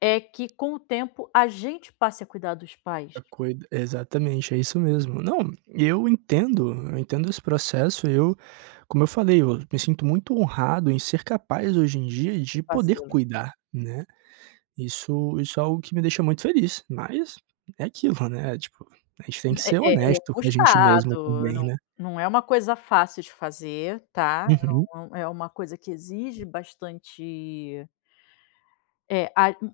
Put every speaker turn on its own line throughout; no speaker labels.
É que com o tempo a gente passe a cuidar dos pais.
É cuid exatamente, é isso mesmo. Não, e eu entendo, eu entendo esse processo, eu como eu falei, eu me sinto muito honrado em ser capaz hoje em dia
De
de poder
fazê-lo.
cuidar, né. Isso isso é algo que me deixa muito feliz, mas é aquilo, né, tipo, a gente tem que
É
ser
é é
honesto com a gente mesmo
puxado,
também,
não
né.
não é uma coisa fácil de fazer, tá.
Uhum.
É um é uma coisa que exige bastante eh, a u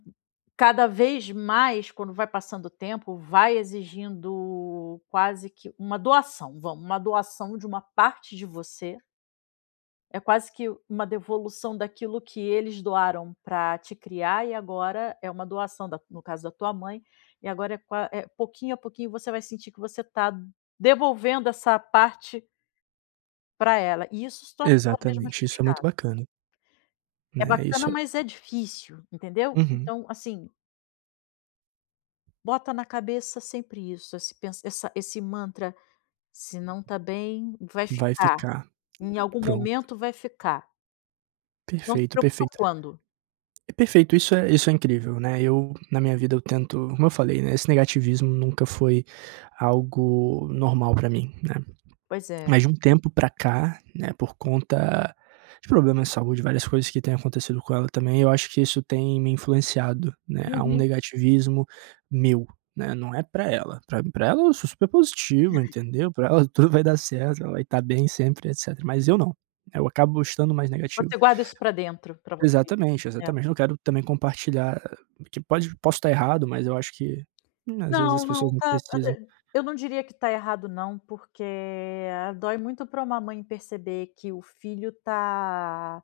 cada vez mais, quando vai passando o tempo, vai exigindo quase que uma doação, vamos uma doação de parte de você. É quase que uma devolução daquilo que eles doaram pra te criar e agora é uma doação da no caso da tua mãe, e agora é qua eh, pouquinho a pouquinho você vai sentir que você tá devolvendo essa parte pra ela e isso se torna cada vez mais
Exatamente, isso é muito
puxado.
bacana.
É
Né,
bacana,
isso é
mas é difícil, entendeu.
Uhum.
Então, assim bota na cabeça sempre isso, esse pens essa esse mantra: "Se não tá bem, vai
Vai
ficar.
ficar.
Em algum
Pronto.
momento vai ficar". Não se
Perfeito,
preocupa
perfeito.
quando.
Perfeito, isso é isso é incrível, né, eu, na minha vida, eu tento como eu falei, né, esse negativismo nunca foi algo normal pra mim, né.
Pois é.
Mas de um tempo para cá, né, por conta de problemas de saúde, várias coisas que têm acontecido com ela também, eu acho que isso tem me influenciado, né, a um
Uhum.
negativismo meu, né. Não é pra ela, pra pra ela eu sou super positivo, entendeu, pra ela tudo vai dar certo, ela vai estar bem sempre, etcétera. Mas eu não, eu acabo estando mais negativo.
Você guarda isso pra dentro, pra você.
Exatamente,
É.
exatamente. Eu não quero também compartilhar, que pode posso estar errado, mas eu acho que, hum, às vezes as
Não, não,
pessoas não
tá,
precisam
eu não diria que tá errado não, porque dói muito pra uma mãe perceber que o filho tá